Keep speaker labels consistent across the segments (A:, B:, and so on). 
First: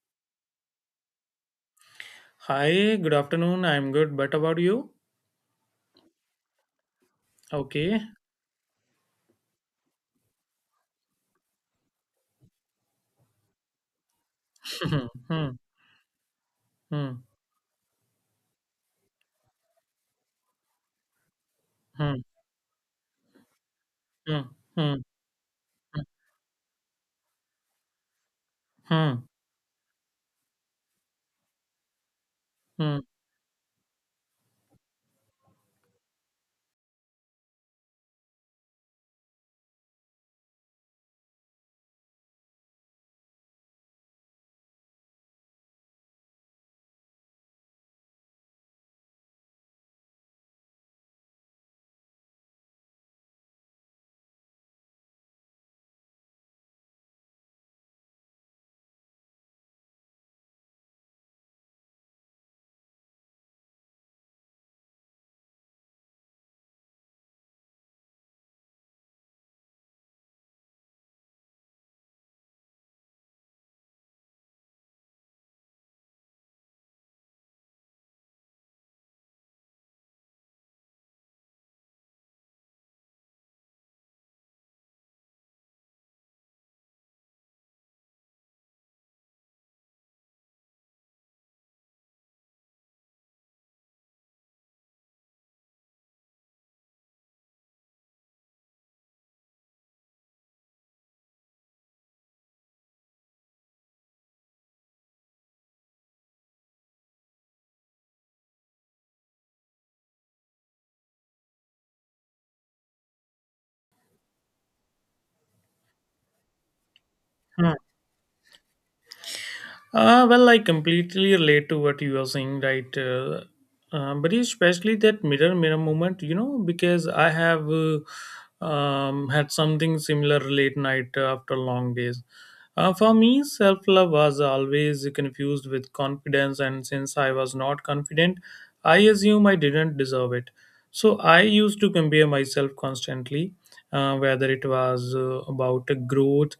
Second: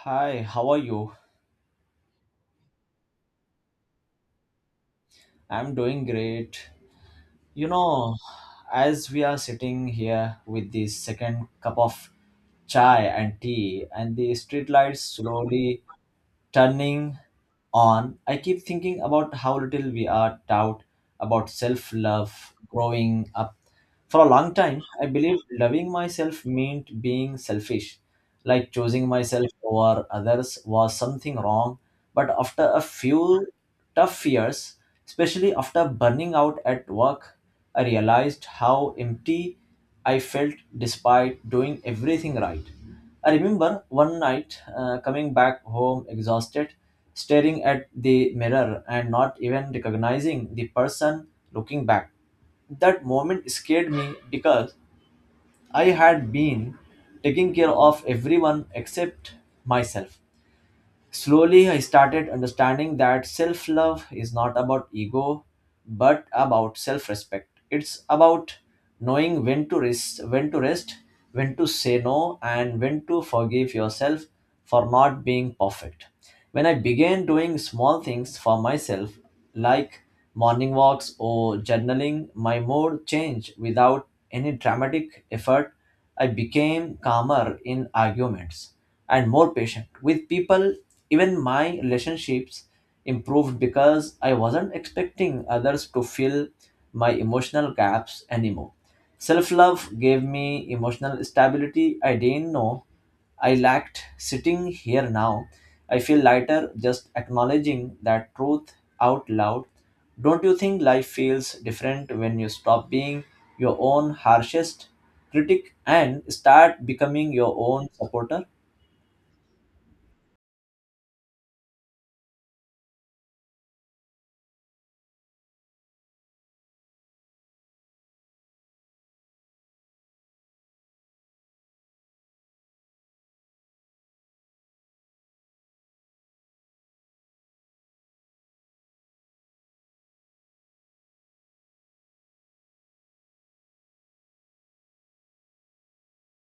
A: Hi, how are you?
B: Hi, good afternoon. I'm good. But about you?
A: I'm doing great. You
B: Okay.
A: know, as we are sitting here with the second cup of chai and tea and the street lights
B: Hmm,
A: slowly
B: hmm,
A: turning on, I keep thinking about how little we are taught about
B: hmm,
A: self-love growing up. For a
B: hmm,
A: long time,
B: hmm,
A: I believed loving
B: hmm,
A: myself meant being selfish, like choosing
B: hmm, hmm,
A: myself over others was something wrong. But after a
B: hmm,
A: few tough years, especially after burning out at work, I realized how empty I felt despite doing everything right. I remember one night coming back home exhausted, staring at the mirror and not even recognizing the person looking back. That moment scared me because I had been taking care of everyone except myself. Slowly, I started understanding that self love is not about ego but about self respect. It's about knowing when to rest, when to say no, and when to forgive yourself for not being perfect. When I began doing small things for myself, like morning walks or journaling, my mood changed without any dramatic effort. I became calmer in arguments and more patient with people. Even my relationships improved because I wasn't expecting others to fill my emotional gaps anymore. Self love gave me emotional stability I didn't know I lacked. Sitting here now, I feel lighter just acknowledging that truth out loud. Don't you think life feels different when you stop being your own harshest critic and start becoming your
B: hmm.
A: own supporter?
B: Well, I completely relate to what you are saying, right? But especially that mirror moment, because I have had something similar late night, after long days. For me, self love was always confused with confidence, and since I was not confident, I assume I didn't deserve it. So I used to compare myself constantly, whether it was about growth,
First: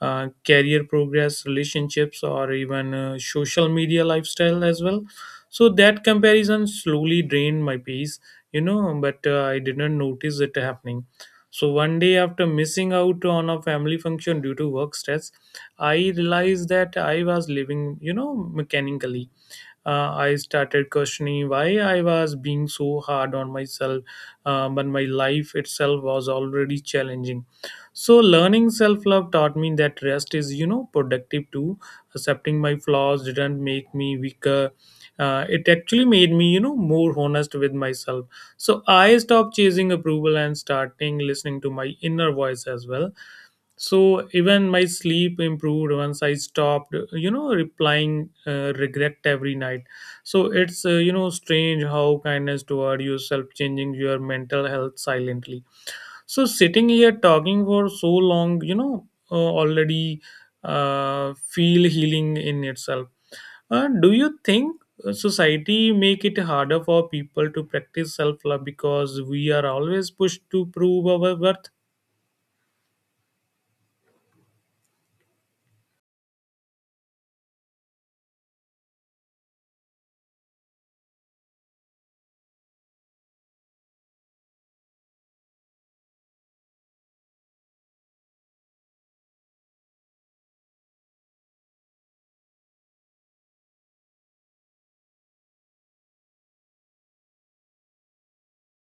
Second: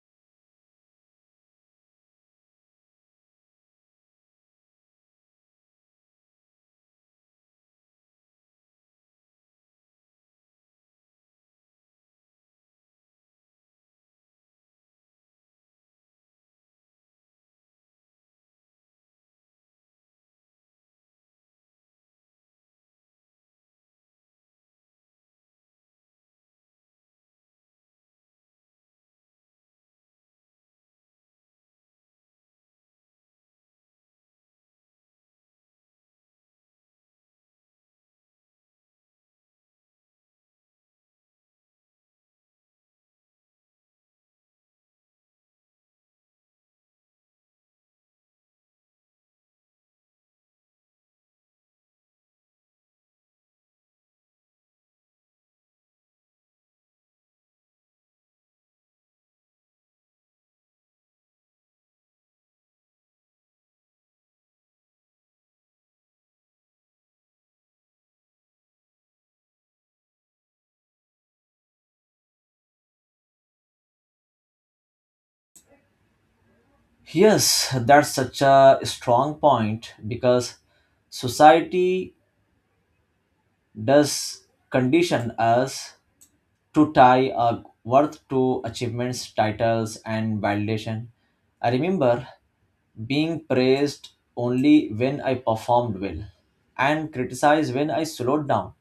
B: career progress, relationships, or even social media lifestyle as well. So that comparison slowly drained my peace, but I didn't notice it happening. So one day after missing out on a family function due to work stress, I realized that I was living, mechanically. I started questioning why I was being so hard on myself when my life itself was already challenging. So, learning self love taught me that rest is, productive too. Accepting my flaws didn't make me weaker. It actually made me, more honest with myself. So I stopped chasing approval and starting listening to my inner voice as well. So even my sleep improved once I stopped replying regret every night. So it's strange how kindness toward yourself changing your mental health silently. So sitting here talking for so long, already feel healing in itself. Do you think society make it harder for people to practice self love because we are always pushed to prove our worth?
A: Yes, that's such a strong point because society does condition us to tie a worth to achievements, titles, and validation. I remember being praised only when I performed well and criticized when I slowed down,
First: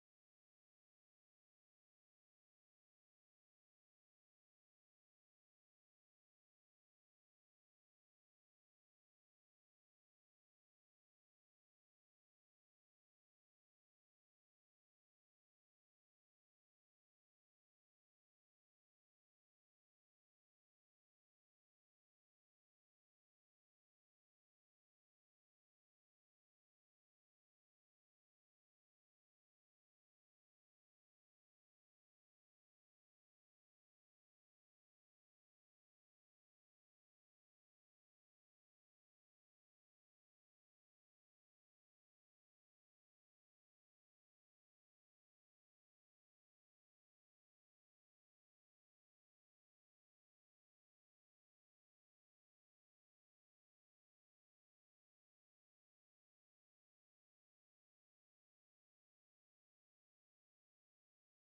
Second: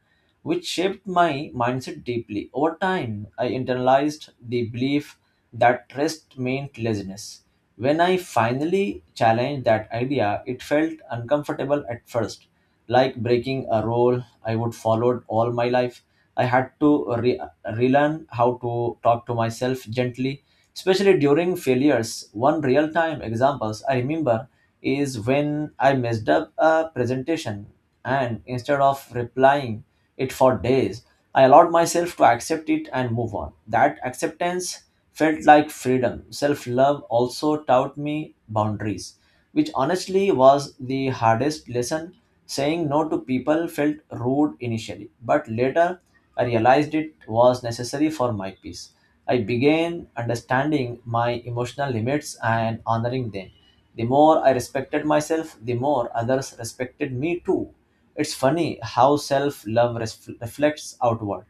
A: which shaped my mindset deeply. Over time, I internalized the belief that rest meant laziness. When I finally challenged that idea, it felt uncomfortable at first, like breaking a rule I would followed all my life. I had to relearn how to talk to myself gently, especially during failures. One real time examples I remember is when I messed up a presentation and instead of replying it for days, I allowed myself to accept it and move on. That acceptance felt like freedom. Self love also taught me boundaries, which honestly was the hardest lesson. Saying no to people felt rude initially, but later I realized it was necessary for my peace. I began understanding my emotional limits and honoring them. The more I respected myself, the more others respected me too. It's funny how self love reflects outward.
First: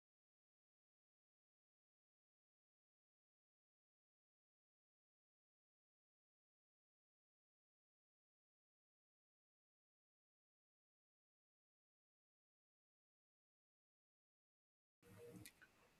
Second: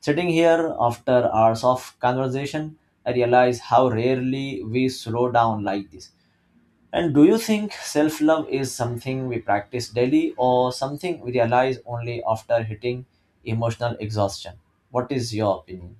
A: Sitting here after hours of conversation, I realize how rarely we slow down like this. And do you think self love is something we practice daily or something we realize only after hitting emotional exhaustion? What is your opinion?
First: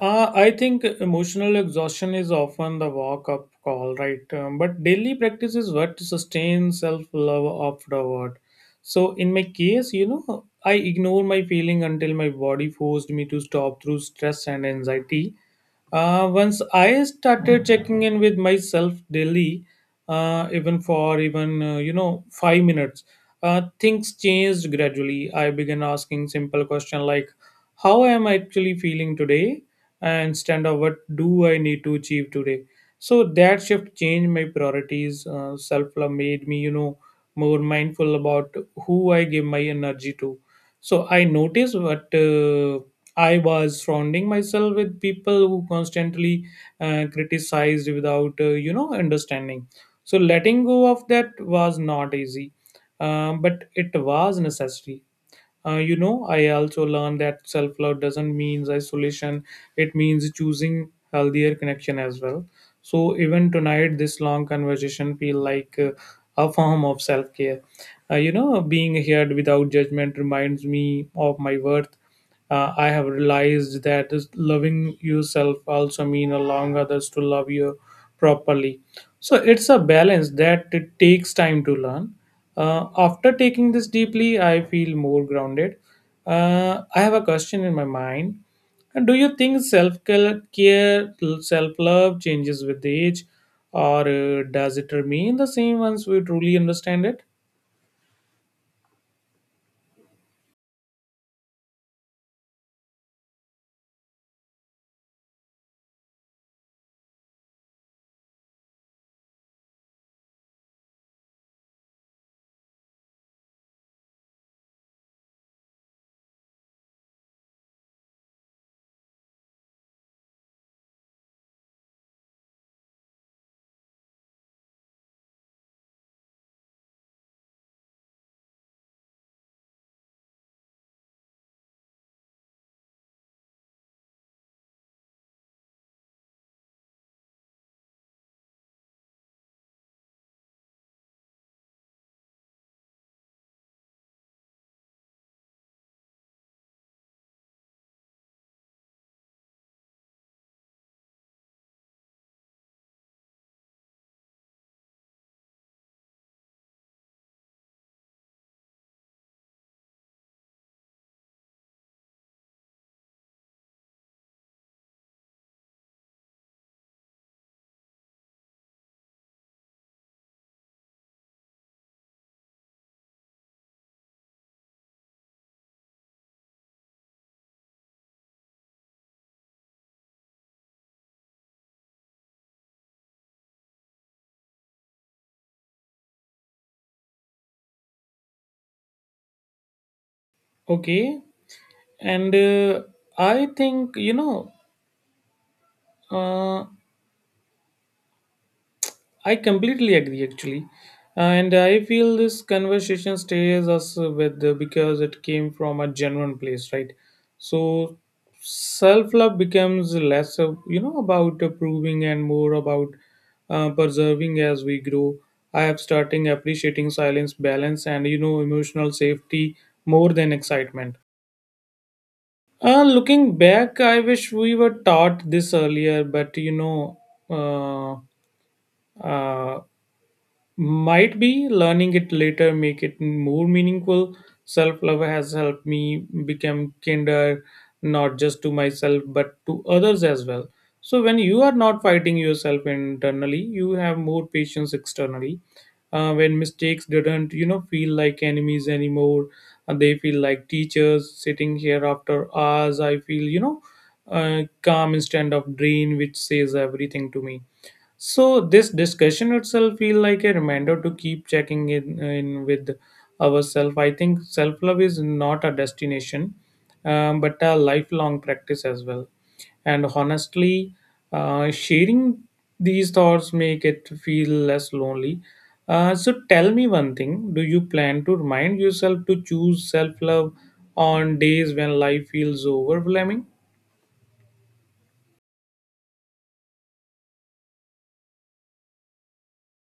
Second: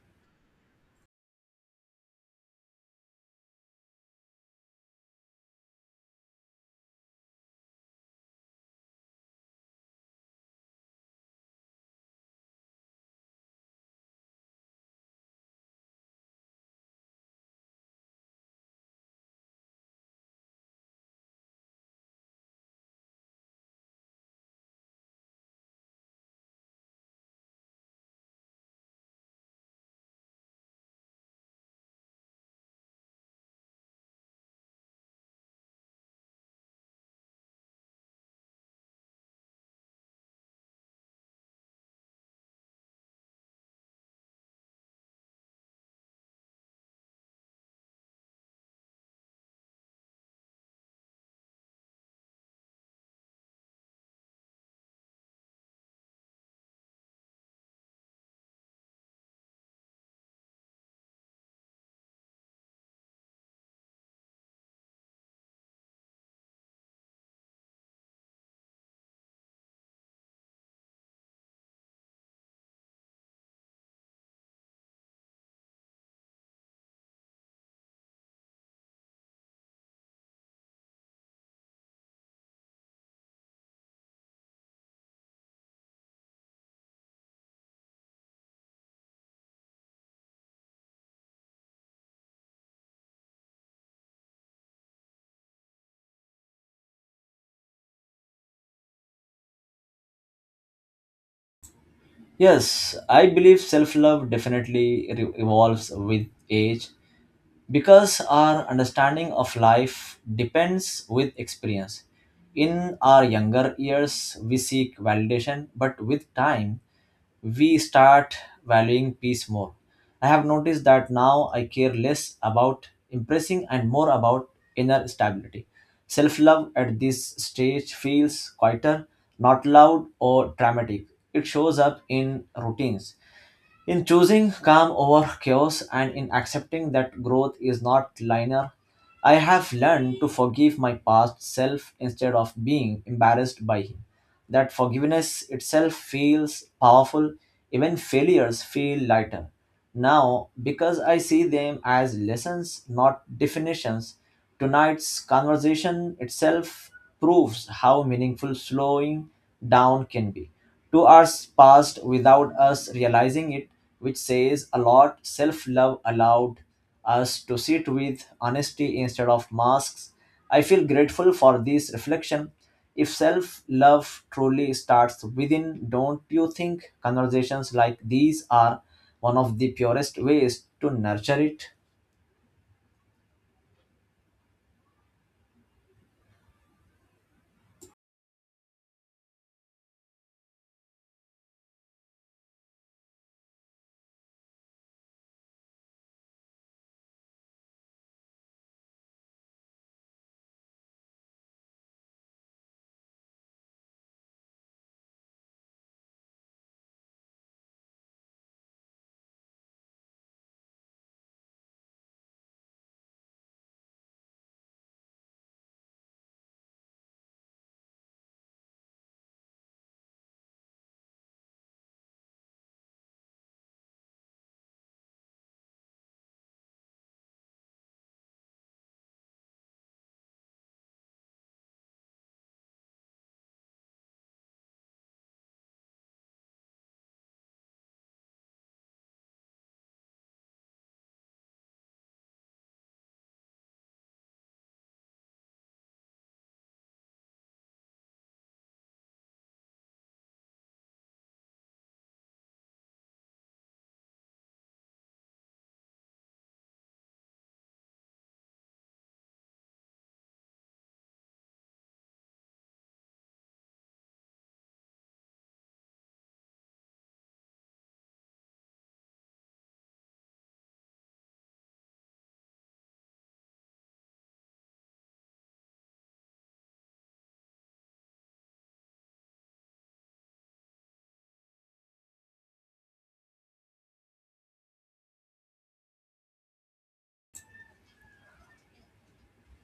B: I think emotional exhaustion is often the walk up call, right? But daily practice is what sustains self love afterward. So, in my case, I ignore my feeling until my body forced me to stop through stress and anxiety. Once I started checking in with myself daily, even 5 minutes, things changed gradually. I began asking simple question like, "How am I actually feeling today?" and instead of "What do I need to achieve today?" So that shift changed my priorities. Self love made me more mindful about who I give my energy to. So I noticed what. I was surrounding myself with people who constantly criticized without, understanding. So letting go of that was not easy, but it was necessary. I also learned that self love doesn't mean isolation, it means choosing healthier connection as well. So, even tonight, this long conversation feel like a form of self care. Being heard without judgment reminds me of my worth. I have realized that loving yourself also means allowing others to love you properly. So it's a balance that it takes time to learn. After taking this deeply, I feel more grounded. I have a question in my mind. And do you think self care, self love changes with age, or does it remain the same once we truly understand it?
A: Yes, I believe self love definitely evolves with age because our understanding of life depends with experience. In our younger years, we seek validation, but with time, we start valuing peace more. I have noticed that now I care less about impressing and more about inner stability. Self love at this stage feels quieter, not loud or dramatic. It shows up in routines, in choosing calm over chaos and in accepting that growth is not linear. I have learned to forgive my past self instead of being embarrassed by him. That forgiveness itself feels powerful, even failures feel lighter now, because I see them as lessons, not definitions. Tonight's conversation itself proves how meaningful slowing down can be. 2 hours passed without us realizing it, which says a lot. Self love allowed us to sit with honesty instead of masks. I feel grateful for this reflection. If self love truly starts within, don't you think conversations like these are one of the purest ways to nurture it?
B: Okay, and I think. Uh, I completely agree, actually. And I feel this conversation stays us with because it came from a genuine place, right? So self love becomes less, of, about approving and more about preserving as we grow. I am starting appreciating silence, balance, and emotional safety more than excitement. Looking back, I wish we were taught this earlier, but uh, uh, might be learning it later make it more meaningful. Self love has helped me become kinder, not just to myself but to others as well. So when you are not fighting yourself internally, you have more patience externally. When mistakes didn't feel like enemies anymore, and they feel like teachers. Sitting here after hours, I feel calm instead of drain, which says everything to me. So this discussion itself feel like a reminder to keep checking in with ourselves. I think self love is not a destination, but a lifelong practice as well. And honestly, sharing these thoughts make it feel less lonely. So tell me one thing: Do you plan to remind yourself to choose self love on days when life feels overwhelming?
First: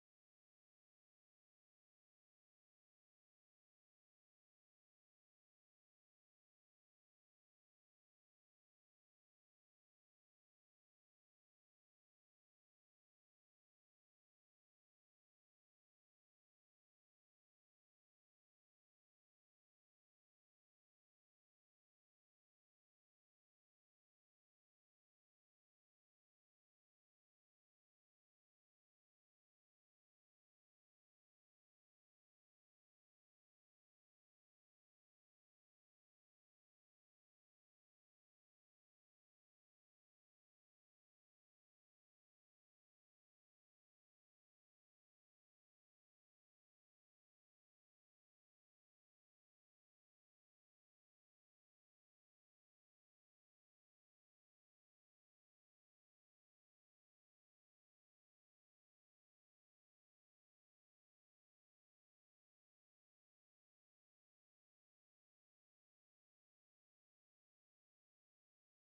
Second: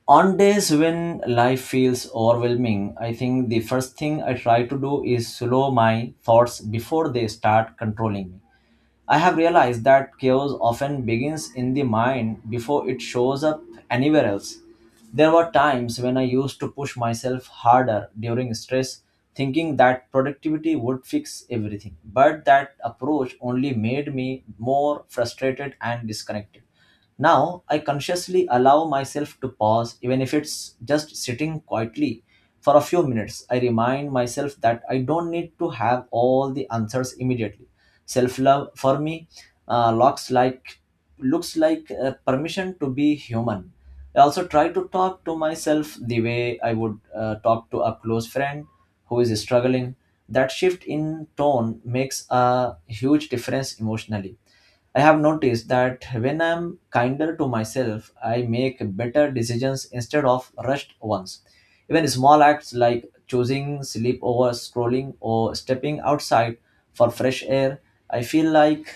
A: On days when life feels overwhelming, I think the first thing I try to do is slow my thoughts before they start controlling me. I have realized that chaos often begins in the mind before it shows up anywhere else. There were times when I used to push myself harder during stress, thinking that productivity would fix everything. But that approach only made me more frustrated and disconnected. Now I consciously allow myself to pause, even if it's just sitting quietly for a few minutes. I remind myself that I don't need to have all the answers immediately. Self love for me uh, looks like looks like a permission to be human. I also try to talk to myself the way I would talk to a close friend who is struggling. That shift in tone makes a huge difference emotionally. I have noticed that when I'm kinder to myself, I make better decisions instead of rushed ones. Even small acts like choosing sleep over scrolling or stepping outside for fresh air I feel like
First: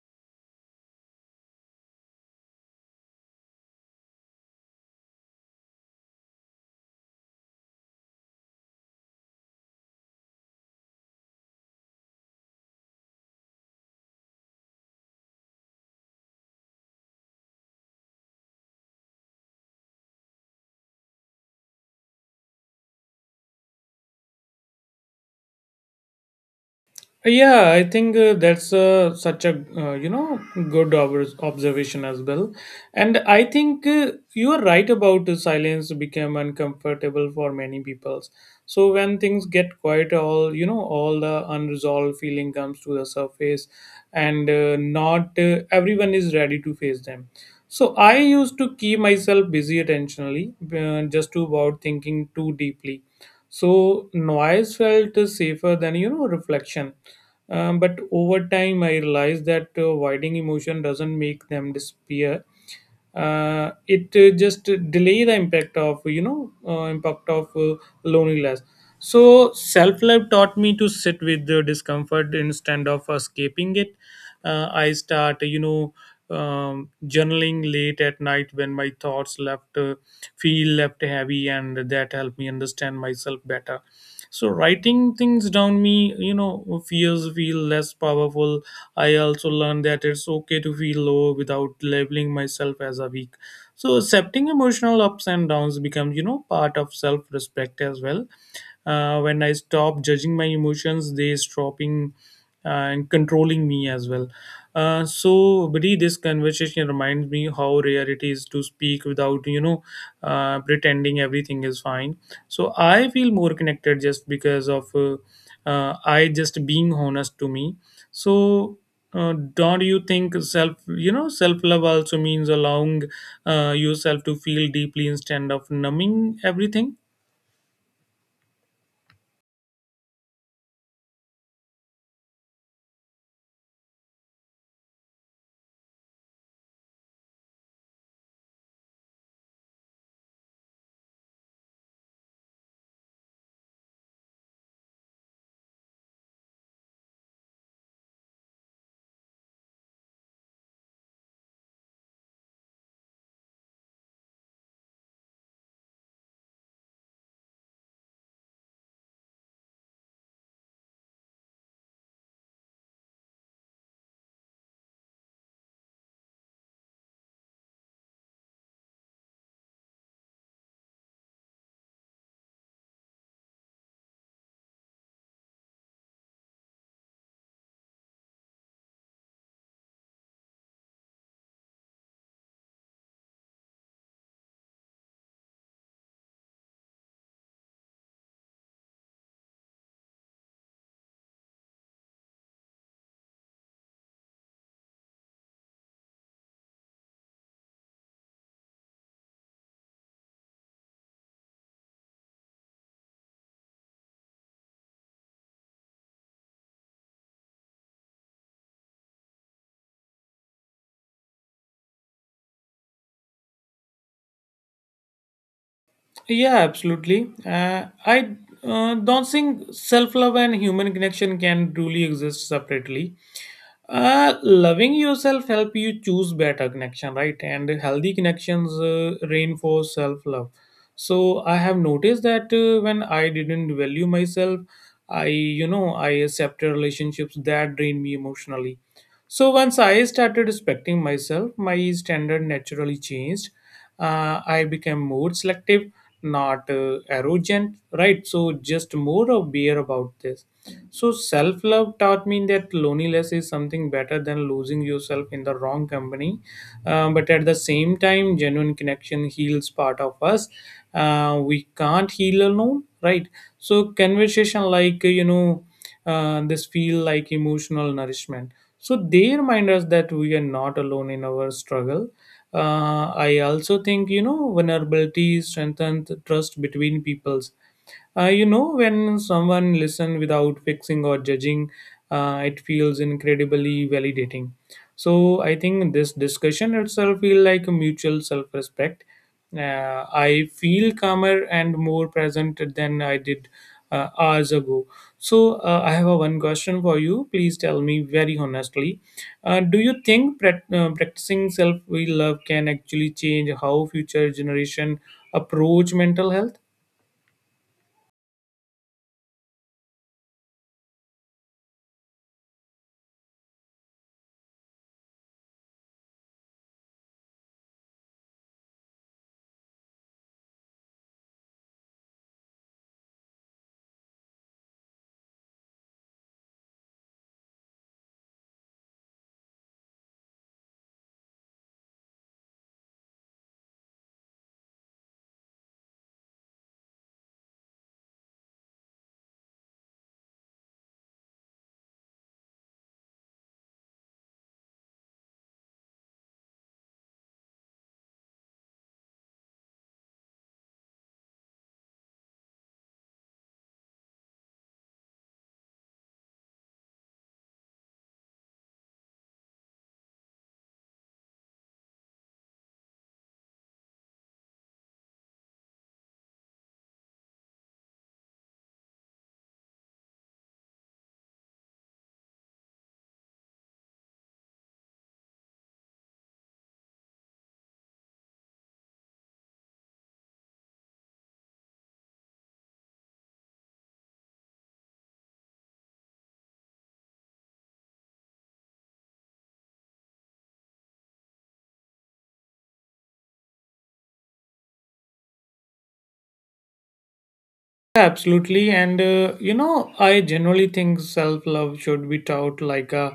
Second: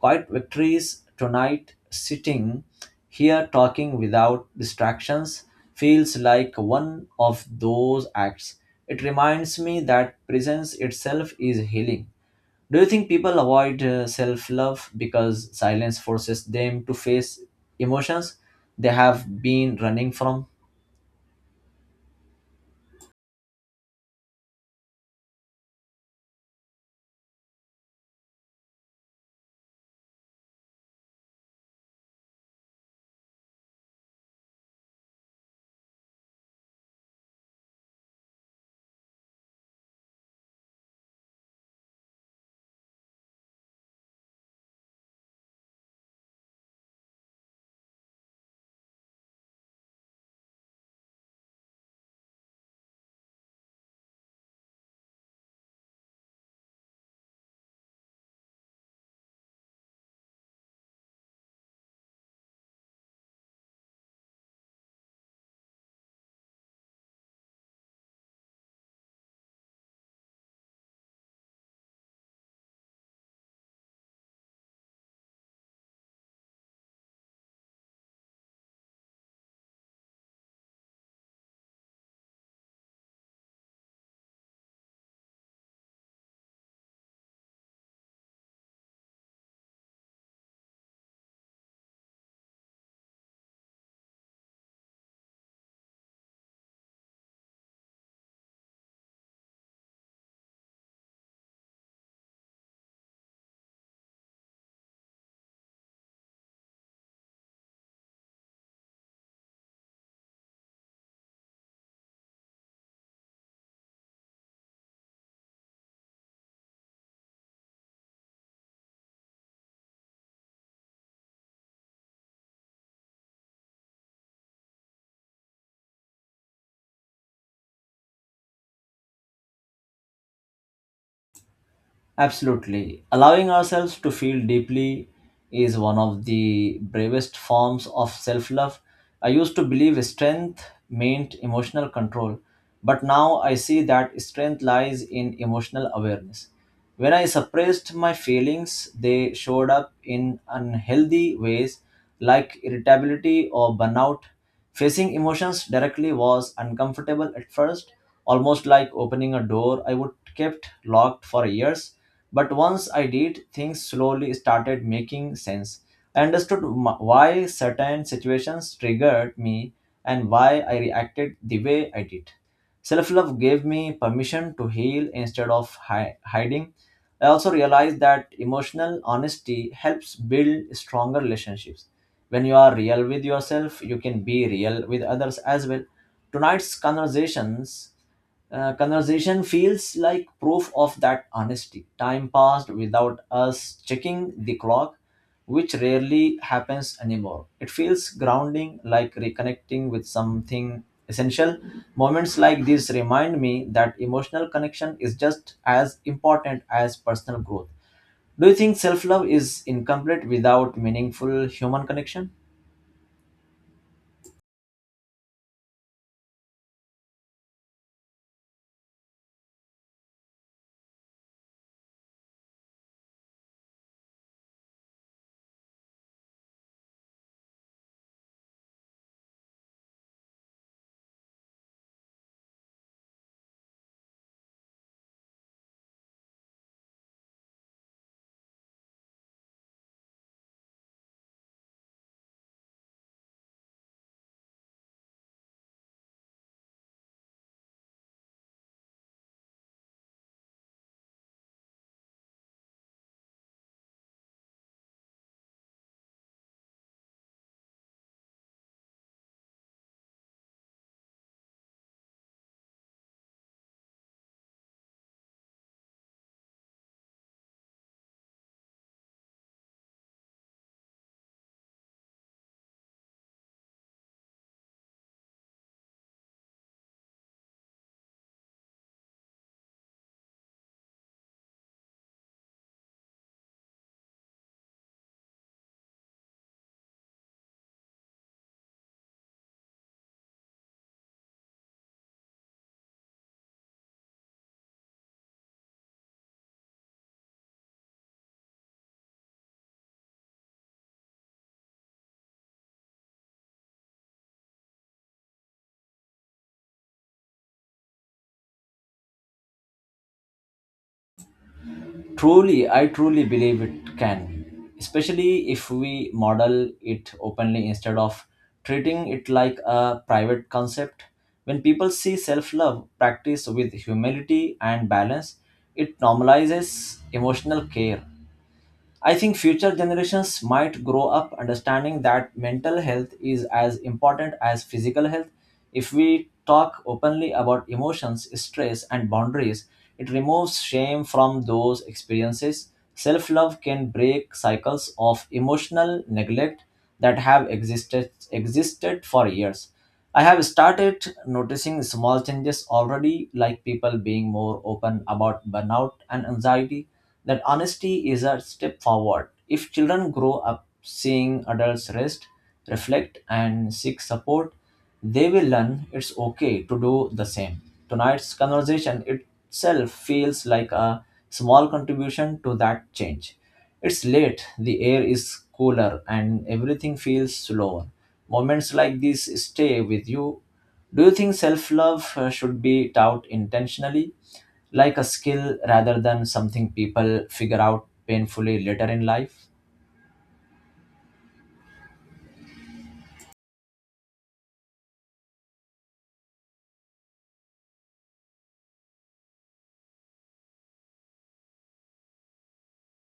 A: quiet victories. Tonight, sitting here talking without distractions, feels like one of those acts. It reminds me that presence itself is healing. Do you think people avoid self love because silence forces them to face emotions they have been running from?
B: Yeah, I think that's such a good observation as well, and I think you are right about silence become uncomfortable for many people. So when things get quiet, all the unresolved feeling comes to the surface, and not everyone is ready to face them. So I used to keep myself busy attentionally, just to about thinking too deeply. So noise felt safer than reflection. But over time I realized that avoiding emotion doesn't make them disappear. It just delay the impact of loneliness. So self-love taught me to sit with the discomfort instead of escaping it. I start journaling late at night when my thoughts left feel left heavy, and that helped me understand myself better. So writing things down me feel less powerful. I also learned that it's okay to feel low without labeling myself as a weak. So accepting emotional ups and downs becomes, part of self-respect as well. When I stop judging my emotions, they stopping and controlling me as well. So, Bri, this conversation reminds me how rare it is to speak without, pretending everything is fine. So, I feel more connected just because of I just being honest to me. So, don't you think self you know self love also means allowing yourself to feel deeply instead of numbing everything?
A: Absolutely. Allowing ourselves to feel deeply is one of the bravest forms of self love. I used to believe strength meant emotional control, but now I see that strength lies in emotional awareness. When I suppressed my feelings, they showed up in unhealthy ways like irritability or burnout. Facing emotions directly was uncomfortable at first, almost like opening a door I would kept locked for years. But once I did, things slowly started making sense. I understood why certain situations triggered me and why I reacted the way I did. Self love gave me permission to heal instead of hiding. I also realized that emotional honesty helps build stronger relationships. When you are real with yourself, you can be real with others as well. Tonight's conversation feels like proof of that honesty. Time passed without us checking the clock, which rarely happens anymore. It feels grounding, like reconnecting with something essential. Moments like this remind me that emotional connection is just as important as personal growth. Do you think self love is incomplete without meaningful human connection?
B: Yeah, absolutely. I don't think self love and human connection can truly exist separately. Loving yourself help you choose better connection, right, and healthy connections reinforce self love. So I have noticed that when I didn't value myself, I you know I accepted relationships that drained me emotionally. So once I started respecting myself, my standard naturally changed. I became more selective, not arrogant, right? So just more aware about this. So self love taught me that loneliness is something better than losing yourself in the wrong company. But at the same time, genuine connection heals part of us. We can't heal alone, right? So conversation like this feel like emotional nourishment. So they remind us that we are not alone in our struggle. I also think vulnerability strengthens trust between peoples. When someone listens without fixing or judging, it feels incredibly validating. So I think this discussion itself feels like a mutual self-respect. I feel calmer and more present than I did hours ago. So I have a one question for you. Please tell me very honestly. Do you think practicing self-love can actually change how future generation approach mental health?
A: Truly, I truly believe it can, especially if we model it openly instead of treating it like a private concept. When people see self love practiced with humility and balance, it normalizes emotional care. I think future generations might grow up understanding that mental health is as important as physical health. If we talk openly about emotions, stress, and boundaries, it removes shame from those experiences. Self love can break cycles of emotional neglect that have existed for years. I have started noticing small changes already, like people being more open about burnout and anxiety. That honesty is a step forward. If children grow up seeing adults rest, reflect, and seek support, they will learn it's okay to do the same. Tonight's conversation itself feels like a small contribution to that change. It's late, the air is cooler, and everything feels slower. Moments like these stay with you. Do you think self love should be taught intentionally, like a skill rather than something people figure out painfully later in life?
B: Absolutely, and I generally think self love should be taught like a,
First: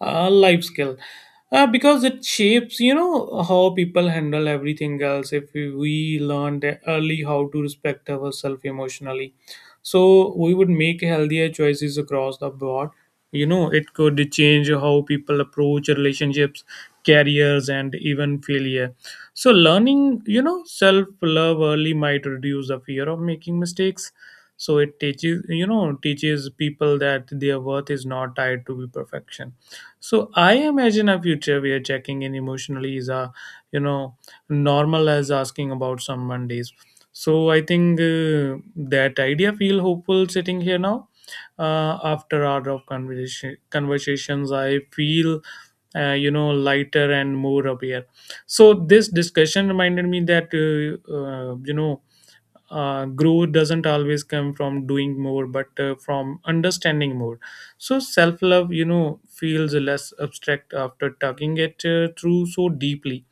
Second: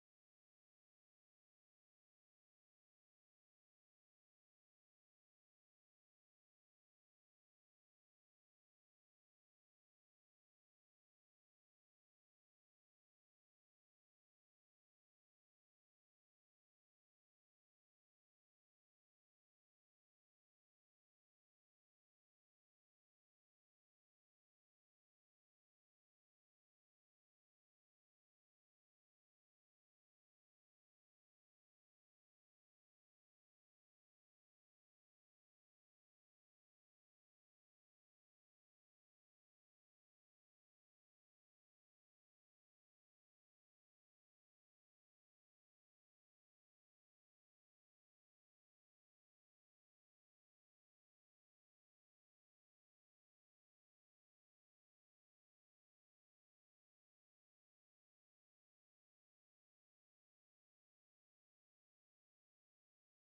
B: a life skill because it shapes, how people handle everything else. If we learned early how to respect ourselves emotionally, so we would make healthier choices across the board. It could change how people approach relationships, careers, and even failure. So, learning, self love early might reduce the fear of making mistakes. So it teaches you know teaches people that their worth is not tied to be perfection. So I imagine a future where checking in emotionally is a you know normal as asking about some mondays. So I think that idea feel hopeful sitting here now. After hour of conversations I feel lighter and more aware. So this discussion reminded me that growth doesn't always come from doing more but from understanding more. So self love feels less abstract after talking it through so deeply.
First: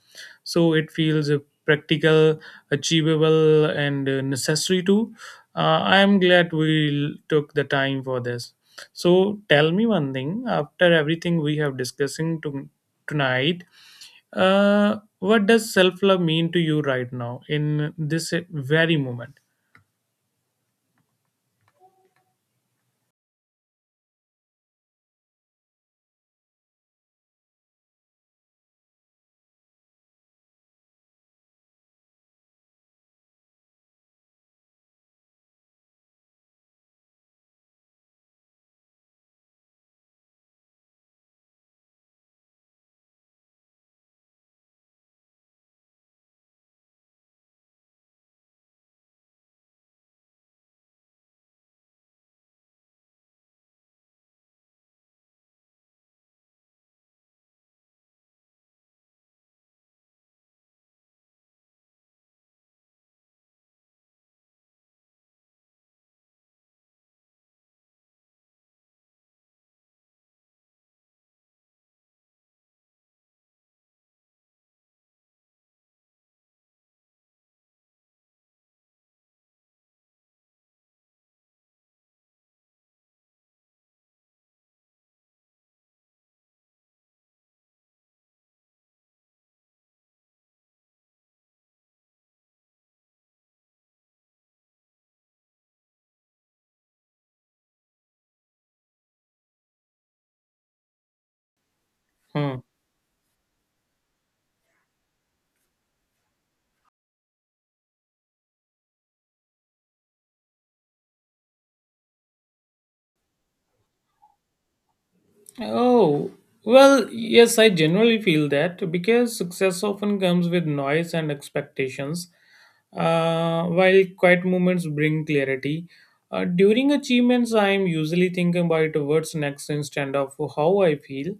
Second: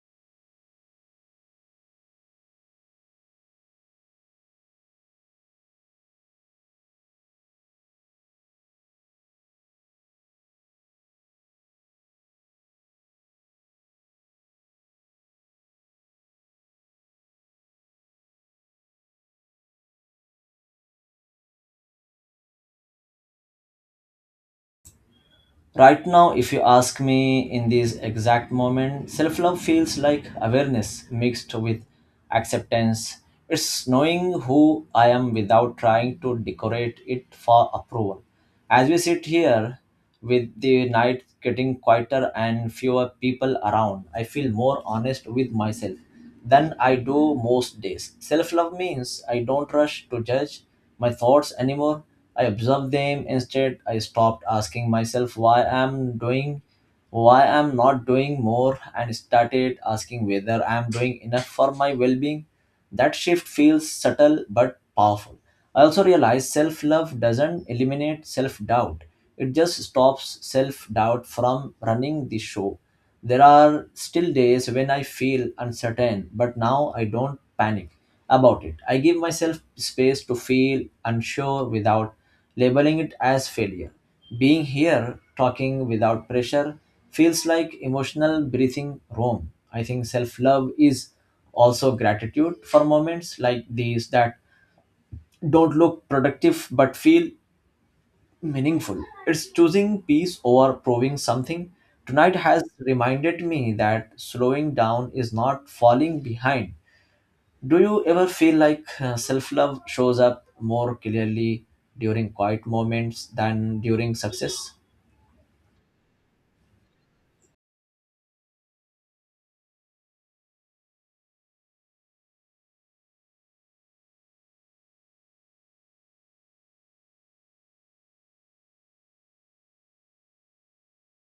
B: So it feels practical, achievable, and necessary too. I am glad we took the time for this. So tell me one thing: after everything we have discussing to, tonight, what does self love mean to you right now in this very moment?
A: Right now, if you ask me in this exact moment, self love feels like awareness mixed with acceptance. It's knowing who I am without trying to decorate it for approval. As we sit here, with the night getting quieter and fewer people around, I feel more honest with myself than I do most days. Self love means I don't rush to judge my thoughts anymore. I observe them instead. I stopped asking myself why I'm doing, why I'm not doing more, and started asking whether I'm doing enough for my well being. That shift feels subtle but powerful. I also realized self love doesn't eliminate self doubt, it just stops self doubt from running the show. There are still days when I feel uncertain, but now I don't panic about it. I give myself space to feel unsure without labeling it as failure. Being here, talking without pressure, feels like emotional breathing room. I think self love is also gratitude for moments like these that don't look productive but feel meaningful. It's choosing peace over proving something. Tonight
B: Hmm.
A: has reminded me that slowing down is not falling behind. Do you ever feel like self love shows up more clearly during quiet moments than during success?
B: Oh, well, yes, I generally feel that because success often comes with noise and expectations, while quiet moments bring clarity. During achievements, I am usually thinking about what's next instead of how I feel.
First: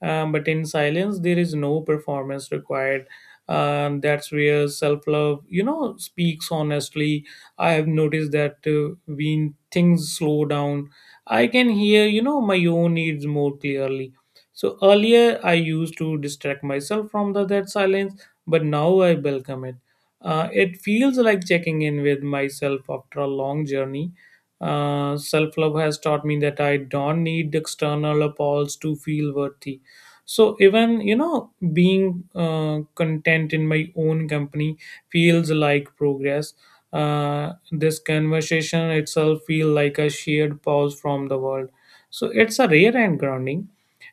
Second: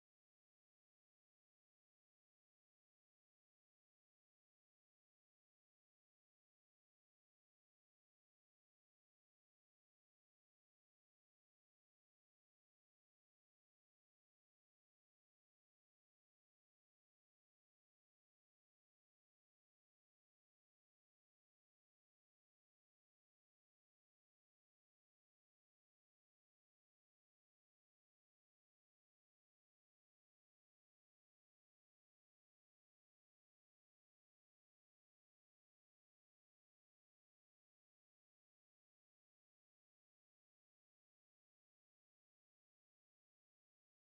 B: But in silence there is no performance required. That's where self-love speaks honestly. I have noticed that when things slow down I can hear my own needs more clearly. So earlier I used to distract myself from the that silence, but now I welcome it. It feels like checking in with myself after a long journey. Self-love has taught me that I don't need external applause to feel worthy. So even being content in my own company feels like progress. This conversation itself feel like a shared pause from the world. So it's a rare and grounding.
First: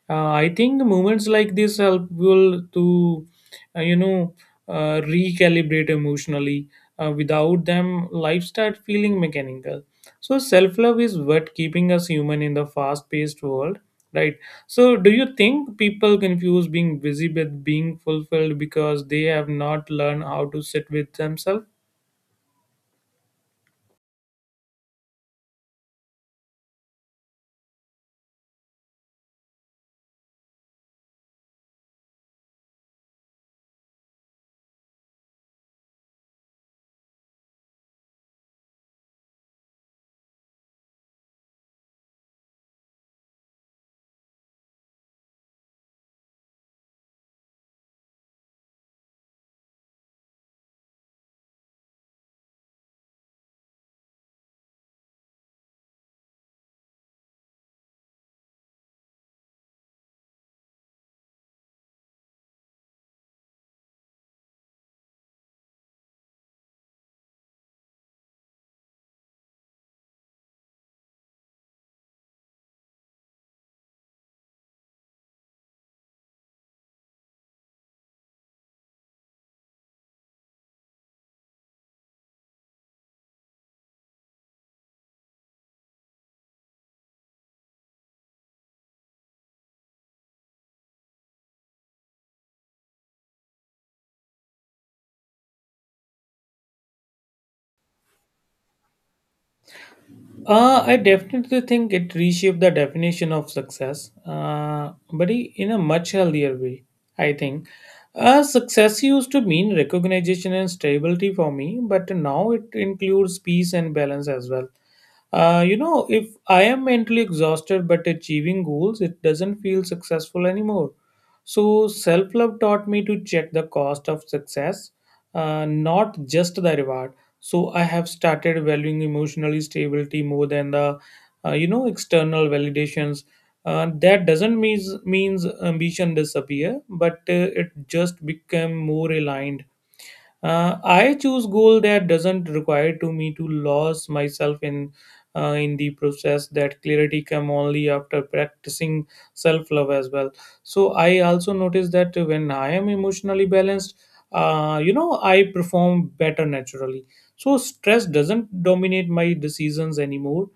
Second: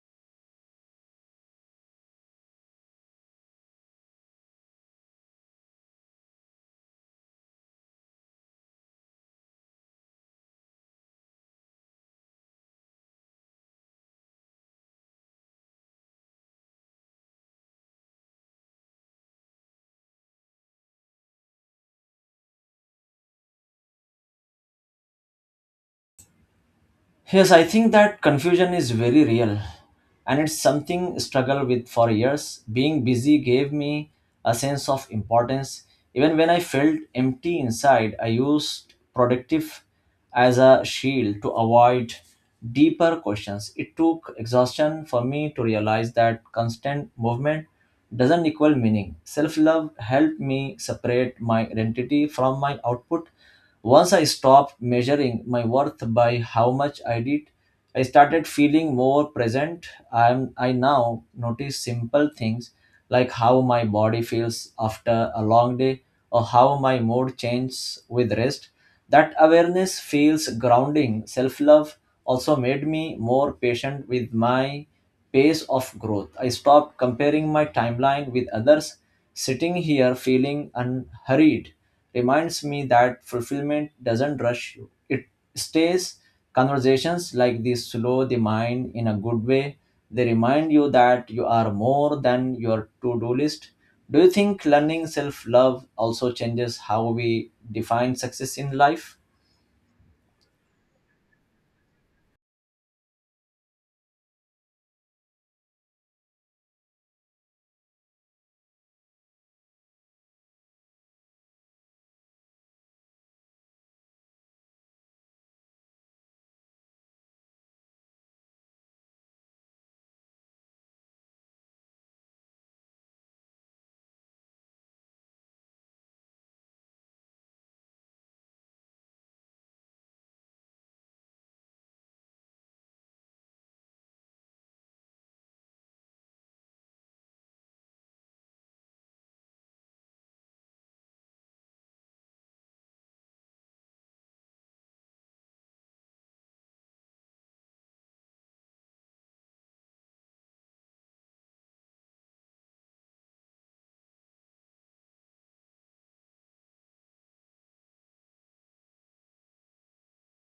B: I think moments like this helpful to uh, you know recalibrate emotionally. Without them life start feeling mechanical. So self love is what keeping us human in the fast paced world, right? So do you think people confuse being busy with being fulfilled because they have not learned how to sit with themselves?
A: Yes, I think that confusion is very real, and it's something struggled with for years. Being busy gave me a sense of importance even when I felt empty inside. I used productive as a shield to avoid deeper questions. It took exhaustion for me to realize that constant movement doesn't equal meaning. Self-love helped me separate my identity from my output. Once I stopped measuring my worth by how much I did, I started feeling more present. I now notice simple things like how my body feels after a long day or how my mood changes with rest. That awareness feels grounding. Self love also made me more patient with my pace of growth. I stopped comparing my timeline with others. Sitting here feeling unhurried reminds me that fulfillment doesn't rush you. It stays. Conversations like this slow the mind in a good way. They remind you that you are more than your to do list. Do you think learning self love also changes how we define success in life?
B: I definitely think it reshaped the definition of success, but in a much healthier way, I think. Success used to mean recognition and stability for me, but now it includes peace and balance as well. If I am mentally exhausted but achieving goals, it doesn't feel successful anymore. So, self love taught me to check the cost of success, not just the reward. So, I have started valuing emotional stability more than the external validations. That doesn't means ambition disappear, but it just become more aligned. I choose goal that doesn't require to me to lose myself in the process. That clarity come only after practicing self love as well. So I also notice that when I am emotionally balanced, I perform better naturally. So stress doesn't dominate my decisions anymore.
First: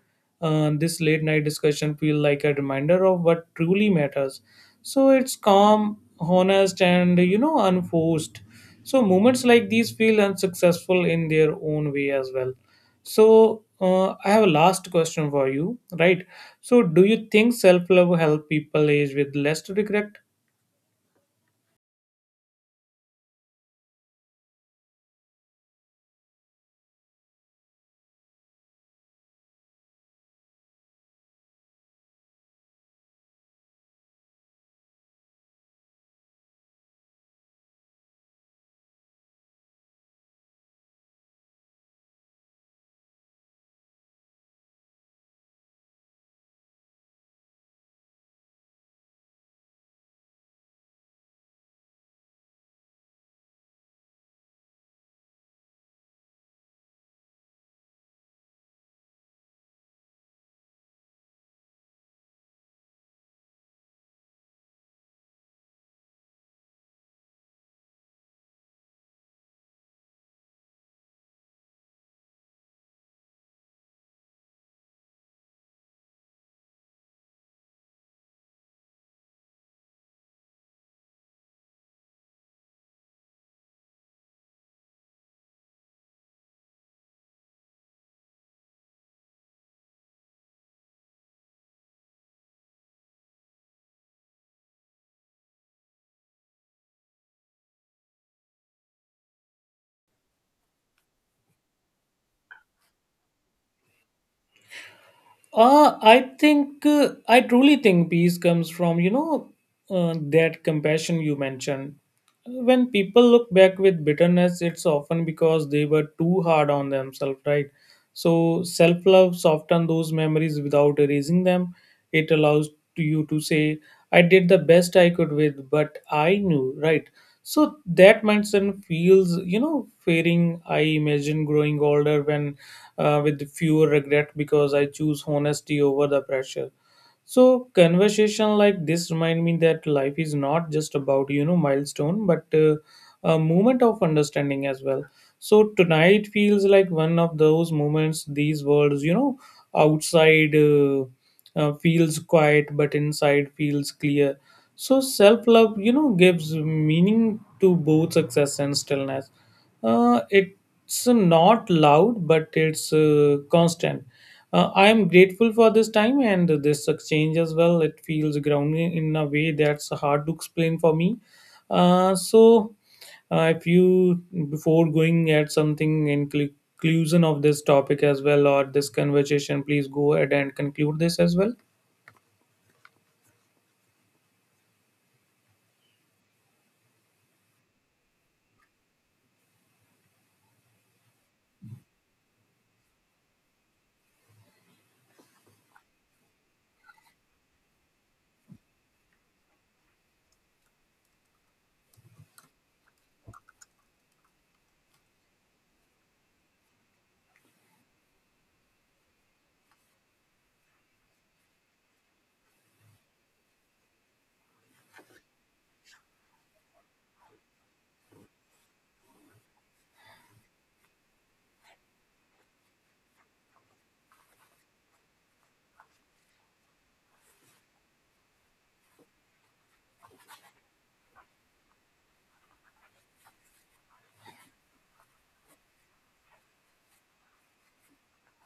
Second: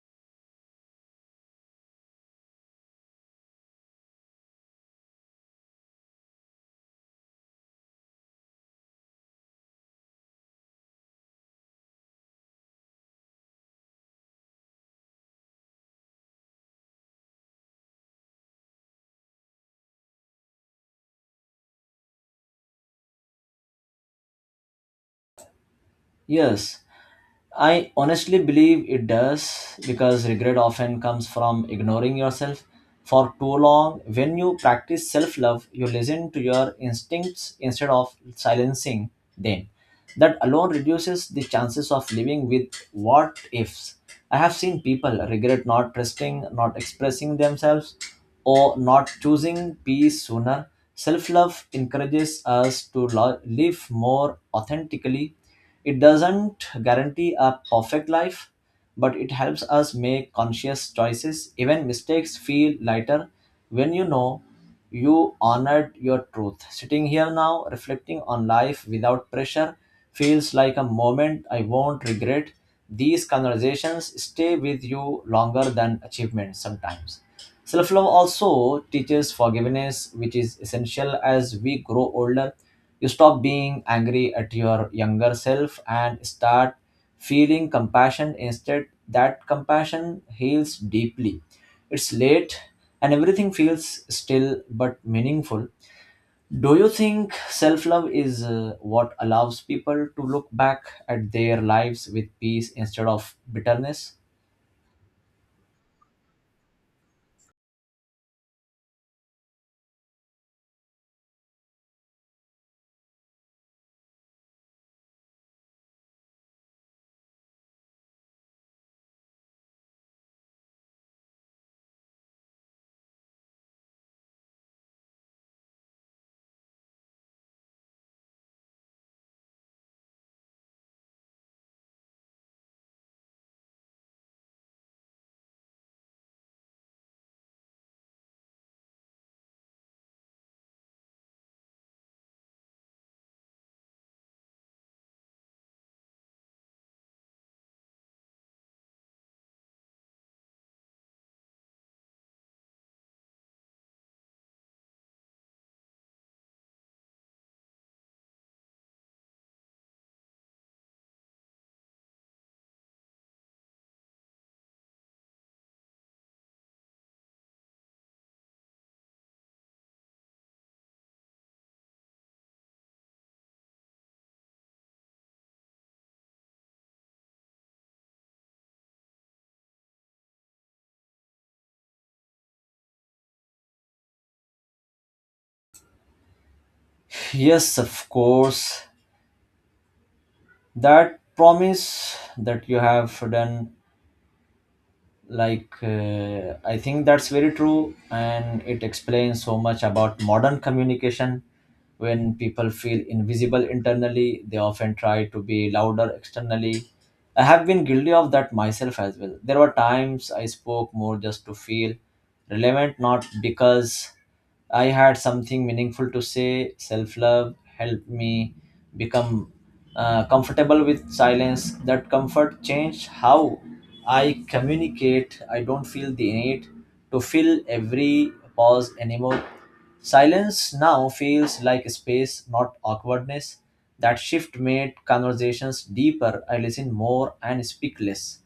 B: This late night discussion feel like a reminder of what truly matters. So it's calm, honest, and unforced. So moments like these feel unsuccessful in their own way as well. So I have a last question for you, right? So do you think self love help people age with less regret?
A: Yes, I honestly believe it does because regret often comes from ignoring yourself for too long. When you practice self love, you listen to your instincts instead of silencing them. That alone reduces the chances of living with what ifs. I have seen people regret not trusting, not expressing themselves, or not choosing peace sooner. Self love encourages us to live more authentically. It doesn't guarantee a perfect life, but it helps us make conscious choices. Even mistakes feel lighter when you know you honored your truth. Sitting here now, reflecting on life without pressure, feels like a moment I won't regret. These conversations stay with you longer than achievements sometimes. Self love also teaches forgiveness, which is essential as we grow older. You stop being angry at your younger self and start feeling compassion instead. That compassion heals deeply. It's late and everything feels still but meaningful. Do you think self love is what allows people to look back at their lives with peace instead of bitterness?
B: I truly think peace comes from that compassion you mentioned. When people look back with bitterness, it's often because they were too hard on themselves, right? So self love softens those memories without erasing them. It allows to you to say, "I did the best I could with, but I knew," right? So that mindset feels, fearing. I imagine growing older when with fewer regret because I choose honesty over the pressure. So conversation like this remind me that life is not just about milestone, but a moment of understanding as well. So tonight feels like one of those moments. These words, outside feels quiet, but inside feels clear. So self love, gives meaning to both success and stillness. It's not loud, but it's constant. I am grateful for this time and this exchange as well. It feels grounding in a way that's hard to explain for me. So, if you, before going at something in cl- conclusion of this topic as well or this conversation, please go ahead and conclude this as well.
A: Yes, of course. That promise that you have done, like, I think that's very true, and it explains so much about modern communication. When people feel invisible internally, they often try to be louder externally. I have been guilty of that myself as well. There were times I spoke more just to feel relevant, not because I had something meaningful to say. Self love helped me become comfortable with silence. That comfort changed how I communicate. I don't feel the need to fill every pause anymore. Silence now feels like space, not awkwardness. That shift made conversations deeper. I listen more and speak less,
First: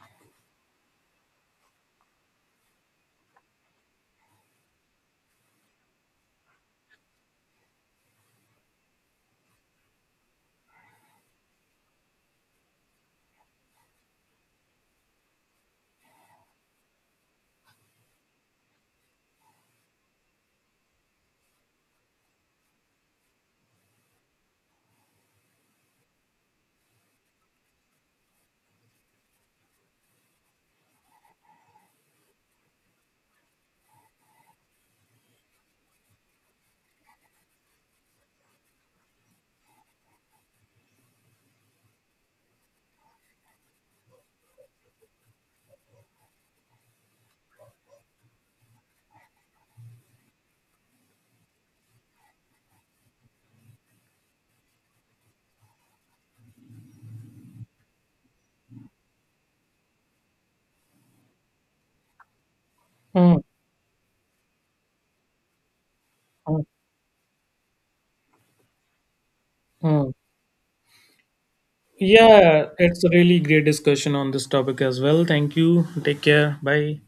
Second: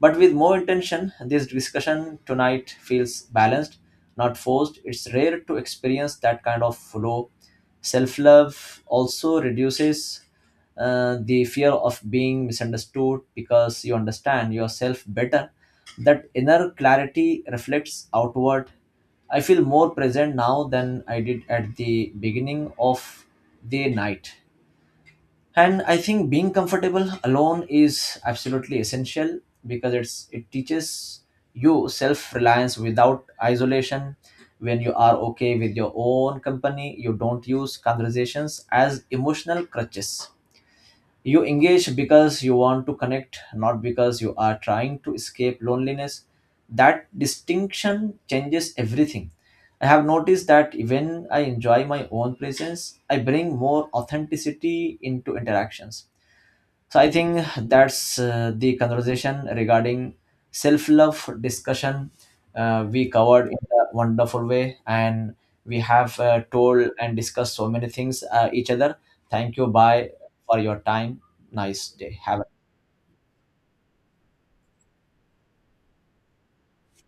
A: but with more intention. This discussion tonight feels balanced, not forced. It's rare to experience that kind of flow. Self love also reduces the fear of being misunderstood because you understand yourself better. That inner clarity reflects outward. I feel more present now than I did at the beginning of the night, and I think being comfortable alone is absolutely essential, because it teaches you self reliance without isolation. When you are okay with your own company, you don't use conversations as emotional crutches. You engage because you want to connect, not because you are trying to escape loneliness. That distinction changes everything. I have noticed that when I enjoy my own presence, I bring more authenticity into interactions. So I think that's, the conversation regarding self-love discussion, we
B: Hmm,
A: covered in a wonderful way, and we have
B: hmm,
A: told and discussed so many things each other. Thank you,
B: hmm.
A: bye, for your time. Nice day. Have
B: Yeah, it's a really great discussion on this topic as well. Thank you. Take care. Bye.